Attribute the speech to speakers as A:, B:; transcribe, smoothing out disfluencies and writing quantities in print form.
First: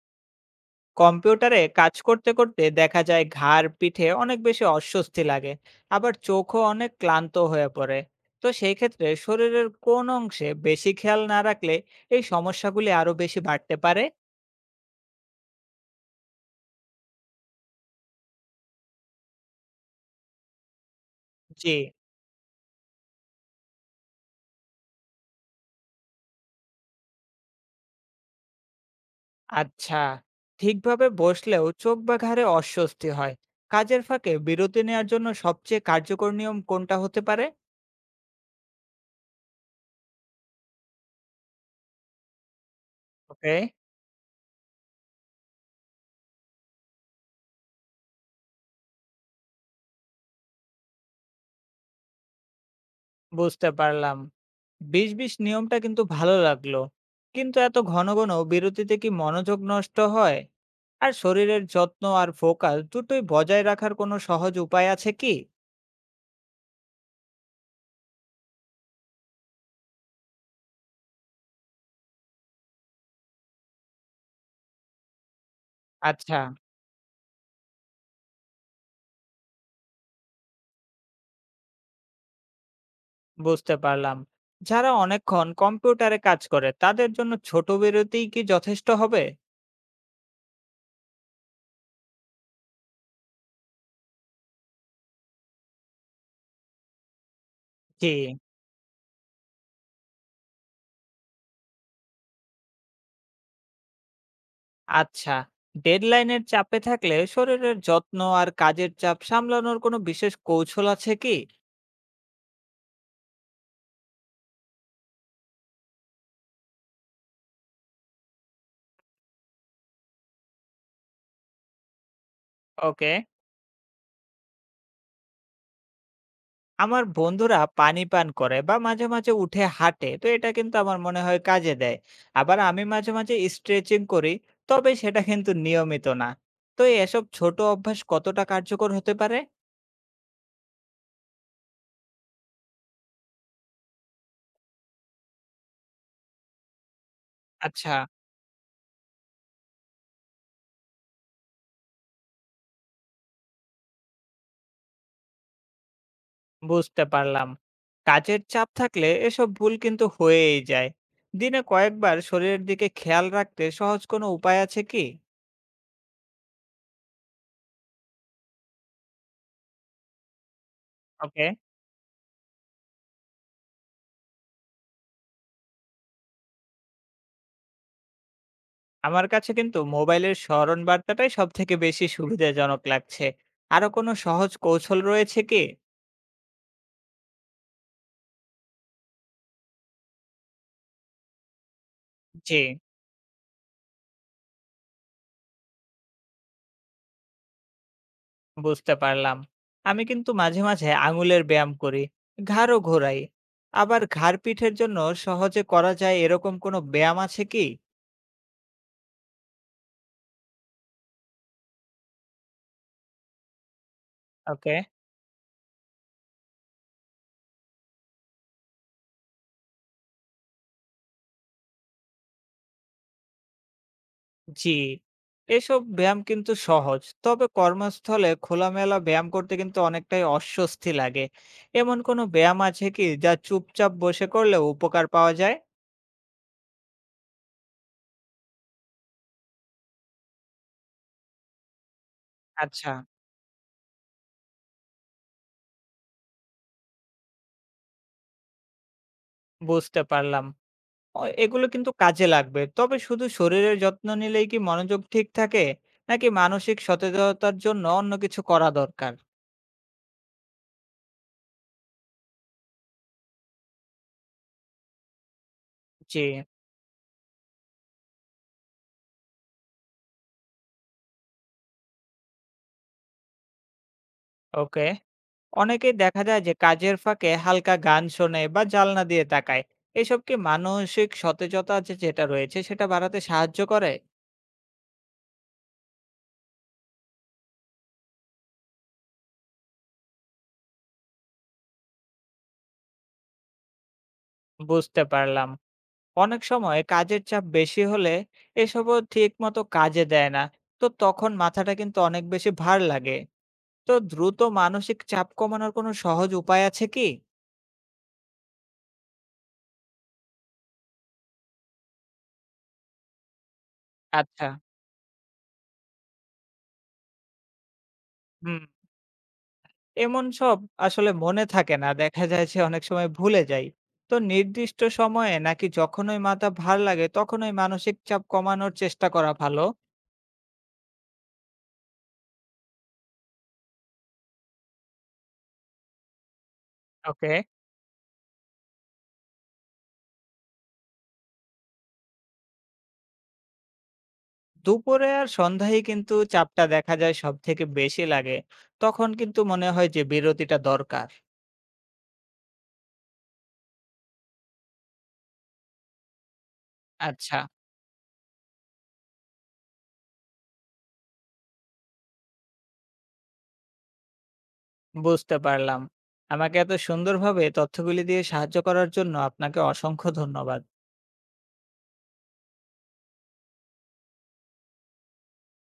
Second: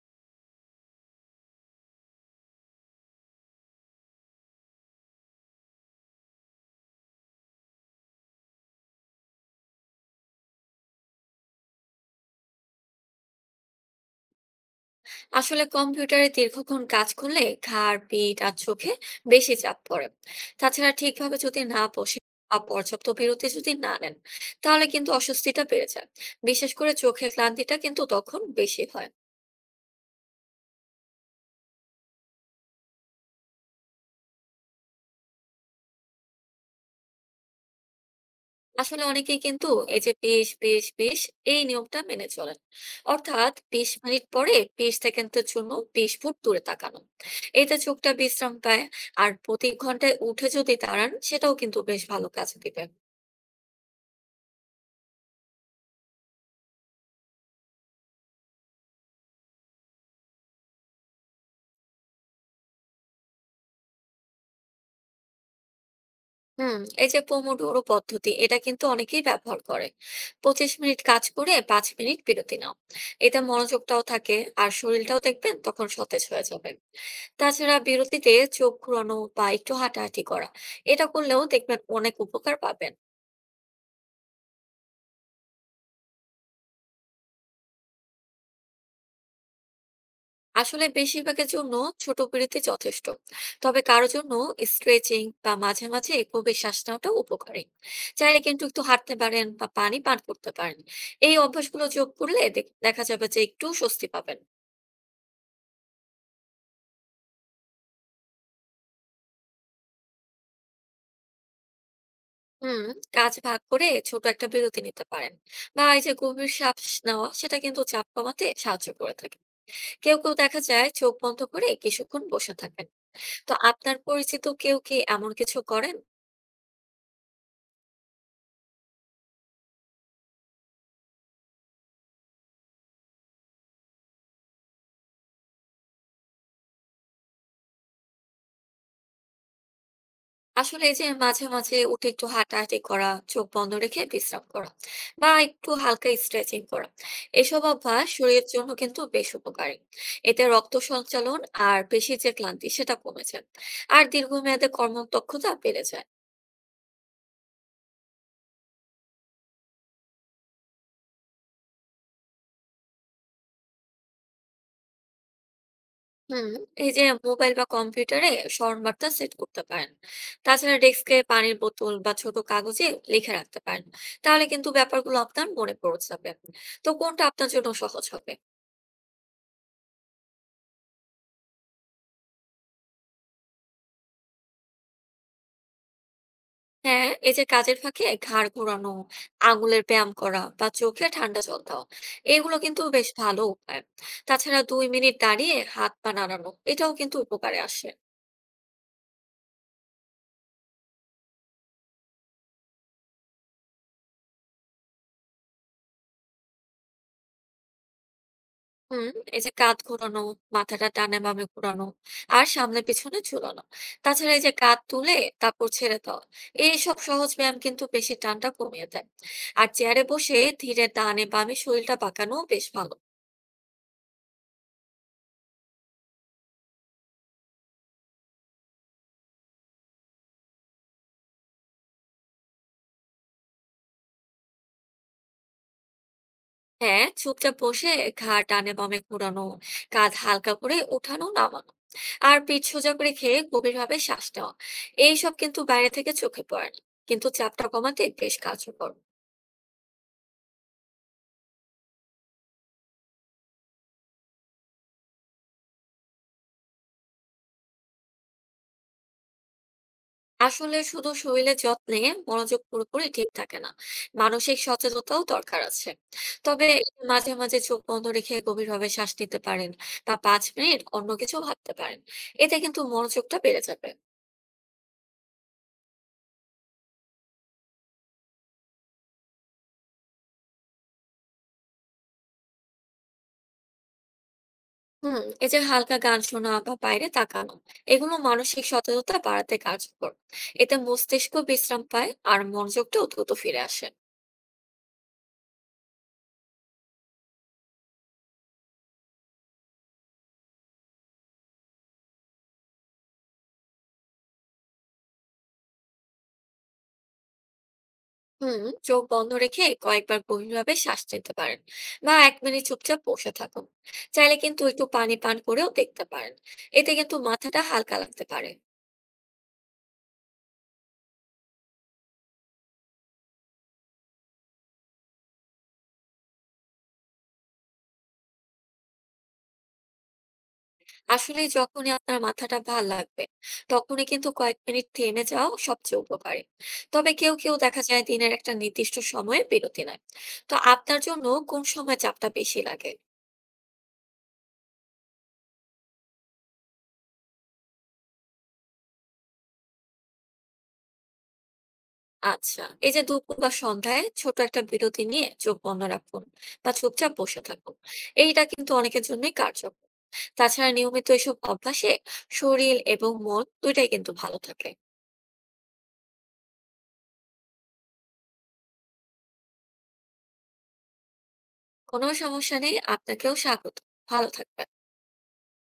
A: কম্পিউটারে কাজ করতে করতে দেখা যায় ঘাড় পিঠে অনেক বেশি অস্বস্তি লাগে। আবার চোখও অনেক ক্লান্ত হয়ে পড়ে। তো সেই ক্ষেত্রে শরীরের কোন অংশে বেশি খেয়াল না রাখলে এই সমস্যাগুলি আরো বেশি বাড়তে পারে।
B: আসলে কম্পিউটারে দীর্ঘক্ষণ কাজ করলে ঘাড়, পিঠ আর চোখে বেশি চাপ পড়ে। তাছাড়া ঠিকভাবে যদি
A: জি।
B: না বসে বা পর্যাপ্ত বিরতি যদি না নেন, তাহলে কিন্তু অস্বস্তিটা বেড়ে যায়। বিশেষ করে চোখের ক্লান্তিটা কিন্তু তখন বেশি হয়।
A: আচ্ছা, ঠিকভাবে বসলেও চোখ বা ঘাড়ে অস্বস্তি হয়। কাজের ফাঁকে বিরতি নেওয়ার জন্য সবচেয়ে কার্যকর নিয়ম কোনটা হতে পারে?
B: আসলে অনেকেই কিন্তু এই যে বিশ বিশ বিশ, এই নিয়মটা মেনে চলেন।
A: ওকে,
B: অর্থাৎ 20 মিনিট পরে 20 সেকেন্ডের জন্য 20 ফুট দূরে তাকানো। এতে চোখটা বিশ্রাম পায়। আর প্রতি ঘন্টায় উঠে যদি দাঁড়ান, সেটাও কিন্তু বেশ ভালো কাজ দিবে।
A: বুঝতে পারলাম। ২০-২০ নিয়মটা কিন্তু ভালো লাগলো। কিন্তু এত ঘন বিরতিতে কি মনোযোগ নষ্ট হয়? আর শরীরের যত্ন আর ফোকাস দুটোই বজায় রাখার কোনো সহজ উপায় আছে কি?
B: হুম, এই যে পোমোডোরো পদ্ধতি, এটা কিন্তু অনেকেই ব্যবহার করে। 25 মিনিট কাজ করে 5 মিনিট বিরতি নাও। এতে মনোযোগটাও থাকে, আর শরীরটাও দেখবেন তখন সতেজ
A: আচ্ছা,
B: হয়ে যাবে। তাছাড়া বিরতিতে চোখ ঘোরানো বা একটু হাঁটাহাঁটি করা, এটা করলেও দেখবেন অনেক উপকার পাবেন।
A: বুঝতে পারলাম। যারা অনেকক্ষণ কম্পিউটারে কাজ করে তাদের জন্য ছোট বিরতিই কি যথেষ্ট হবে?
B: আসলে বেশিরভাগের জন্য ছোট বিরতি যথেষ্ট। তবে কারো জন্য স্ট্রেচিং বা মাঝে মাঝে গভীর শ্বাস নেওয়াটা উপকারী।
A: জি।
B: চাইলে কিন্তু একটু হাঁটতে পারেন বা পানি পান করতে পারেন। এই অভ্যাসগুলো যোগ করলে দেখা যাবে যে একটু স্বস্তি পাবেন।
A: আচ্ছা। ডেডলাইনের চাপে থাকলে শরীরের যত্ন আর কাজের চাপ সামলানোর কোনো বিশেষ কৌশল আছে কি?
B: হুম, কাজ ভাগ করে ছোট একটা বিরতি নিতে পারেন। বা এই যে গভীর শ্বাস নেওয়া, সেটা কিন্তু চাপ কমাতে সাহায্য করে থাকে। কেউ কেউ দেখা যায় চোখ বন্ধ করে কিছুক্ষণ বসে থাকেন।
A: ওকে।
B: তো আপনার পরিচিত কেউ কি এমন কিছু করেন?
A: আমার বন্ধুরা পানি পান করে বা মাঝে মাঝে উঠে হাঁটে, তো এটা কিন্তু আমার মনে হয় কাজে দেয়। আবার আমি মাঝে মাঝে স্ট্রেচিং করি, তবে সেটা কিন্তু নিয়মিত না। তো এসব ছোট অভ্যাস কতটা কার্যকর হতে পারে?
B: আসলে এই যে মাঝে মাঝে উঠে একটু হাঁটাহাঁটি করা, চোখ বন্ধ রেখে বিশ্রাম করা বা একটু হালকা স্ট্রেচিং করা, এসব
A: আচ্ছা,
B: অভ্যাস শরীরের জন্য কিন্তু বেশ উপকারী। এতে রক্ত সঞ্চালন আর পেশির যে ক্লান্তি, সেটা কমে যায়। আর দীর্ঘমেয়াদে কর্মদক্ষতা বেড়ে যায়।
A: বুঝতে পারলাম। কাজের চাপ থাকলে এসব ভুল কিন্তু হয়েই যায়। দিনে কয়েকবার শরীরের দিকে খেয়াল রাখতে সহজ কোনো উপায় আছে কি?
B: হুম, এই যে মোবাইল বা কম্পিউটারে স্মরণ বার্তা সেট করতে পারেন। তাছাড়া ডেস্কে
A: ওকে।
B: পানির বোতল বা ছোট কাগজে লিখে রাখতে পারেন। তাহলে কিন্তু ব্যাপারগুলো আপনার মনে পড়ে যাবে। তো কোনটা আপনার জন্য সহজ হবে?
A: আমার কাছে কিন্তু মোবাইলের স্মরণ বার্তাটাই সব থেকে বেশি সুবিধাজনক লাগছে। আরো কোনো সহজ কৌশল রয়েছে কি?
B: হ্যাঁ, এই যে কাজের ফাঁকে ঘাড় ঘোরানো, আঙুলের ব্যায়াম করা বা চোখে ঠান্ডা জল দাও, এগুলো
A: জি।
B: কিন্তু বেশ ভালো উপায়। তাছাড়া 2 মিনিট দাঁড়িয়ে হাত পা নাড়ানো, এটাও কিন্তু উপকারে আসে।
A: বুঝতে পারলাম। আমি কিন্তু মাঝে মাঝে আঙুলের ব্যায়াম করি, ঘাড়ও ঘোরাই। আবার ঘাড় পিঠের জন্য সহজে করা যায় এরকম কোনো ব্যায়াম আছে কি?
B: হুম, এই যে কাঁধ ঘোরানো, মাথাটা ডানে বামে ঘোরানো আর সামনে পিছনে ঝুলানো। তাছাড়া এই যে
A: ওকে।
B: কাঁধ তুলে তারপর ছেড়ে দেওয়া, এইসব সহজ ব্যায়াম কিন্তু বেশি টানটা কমিয়ে দেয়। আর চেয়ারে বসে ধীরে ডানে বামে শরীরটা বাঁকানো বেশ ভালো।
A: জি। এসব ব্যায়াম কিন্তু সহজ। তবে কর্মস্থলে খোলামেলা ব্যায়াম করতে কিন্তু অনেকটাই অস্বস্তি লাগে। এমন কোনো ব্যায়াম আছে কি যা চুপচাপ বসে করলেও উপকার পাওয়া যায়?
B: হ্যাঁ, চুপচাপ বসে ঘাড় ডানে বামে ঘোরানো, কাঁধ হালকা করে উঠানো নামানো আর পিঠ
A: আচ্ছা,
B: সোজা রেখে গভীরভাবে শ্বাস নেওয়া, এইসব কিন্তু বাইরে থেকে চোখে পড়ে না, কিন্তু চাপটা কমাতে বেশ কার্যকর।
A: বুঝতে পারলাম। এগুলো কিন্তু কাজে লাগবে। তবে শুধু শরীরের যত্ন নিলেই কি মনোযোগ ঠিক থাকে? নাকি মানসিক সতেজতার জন্য অন্য কিছু করা দরকার?
B: আসলে শুধু শরীরের যত্নে মনোযোগ পুরোপুরি ঠিক থাকে না, মানসিক সচেতনতাও দরকার আছে।
A: জি।
B: তবে মাঝে মাঝে চোখ বন্ধ রেখে গভীরভাবে শ্বাস নিতে পারেন, বা 5 মিনিট অন্য কিছু ভাবতে পারেন। এতে কিন্তু মনোযোগটা বেড়ে যাবে।
A: ওকে। অনেকেই দেখা যায় যে কাজের ফাঁকে হালকা গান শোনে বা জানলা দিয়ে তাকায়। এসব কি মানসিক সতেজতা যে যেটা রয়েছে সেটা বাড়াতে সাহায্য করে?
B: হুম, এই যে হালকা গান শোনা বা বাইরে তাকানো, এগুলো মানসিক সচেতনতা বাড়াতে কার্যকর। এতে মস্তিষ্ক বিশ্রাম পায় আর মনোযোগটাও দ্রুত ফিরে আসে।
A: বুঝতে পারলাম। অনেক সময় কাজের চাপ বেশি হলে এসবও ঠিক মতো কাজে দেয় না। তো তখন মাথাটা কিন্তু অনেক বেশি ভার লাগে। তো দ্রুত মানসিক চাপ কমানোর কোনো সহজ উপায় আছে কি?
B: হুম, চোখ বন্ধ রেখে কয়েকবার গভীরভাবে শ্বাস নিতে পারেন, বা 1 মিনিট চুপচাপ বসে থাকুন। চাইলে
A: আচ্ছা।
B: কিন্তু একটু পানি পান করেও দেখতে পারেন। এতে কিন্তু মাথাটা হালকা লাগতে পারে।
A: হুম। এমন সব, আসলে মনে থাকে না, দেখা যায় যে অনেক সময় ভুলে যাই। তো নির্দিষ্ট সময়ে নাকি যখনই মাথা ভার লাগে তখনই মানসিক চাপ কমানোর চেষ্টা করা ভালো?
B: আসলে যখনই আপনার মাথাটা ভাল লাগবে, তখনই কিন্তু কয়েক মিনিট থেমে যাওয়া সবচেয়ে উপকারী। তবে
A: ওকে।
B: কেউ কেউ দেখা যায় দিনের একটা নির্দিষ্ট সময়ে বিরতি নেয়। তো আপনার জন্য কোন সময় চাপটা বেশি লাগে?
A: দুপুরে আর সন্ধ্যায় কিন্তু চাপটা দেখা যায় সব থেকে বেশি লাগে। তখন কিন্তু মনে হয় যে বিরতিটা দরকার।
B: আচ্ছা, এই যে দুপুর বা সন্ধ্যায় ছোট একটা বিরতি নিয়ে চোখ বন্ধ রাখুন বা চুপচাপ
A: আচ্ছা,
B: বসে থাকুন। এইটা কিন্তু অনেকের জন্যই কার্যকর। তাছাড়া নিয়মিত এসব অভ্যাসে শরীর এবং মন দুইটাই কিন্তু ভালো থাকে।
A: বুঝতে পারলাম। আমাকে এত সুন্দরভাবে তথ্যগুলি দিয়ে সাহায্য করার জন্য আপনাকে অসংখ্য ধন্যবাদ।
B: কোনো সমস্যা নেই, আপনাকেও স্বাগত। ভালো থাকবেন।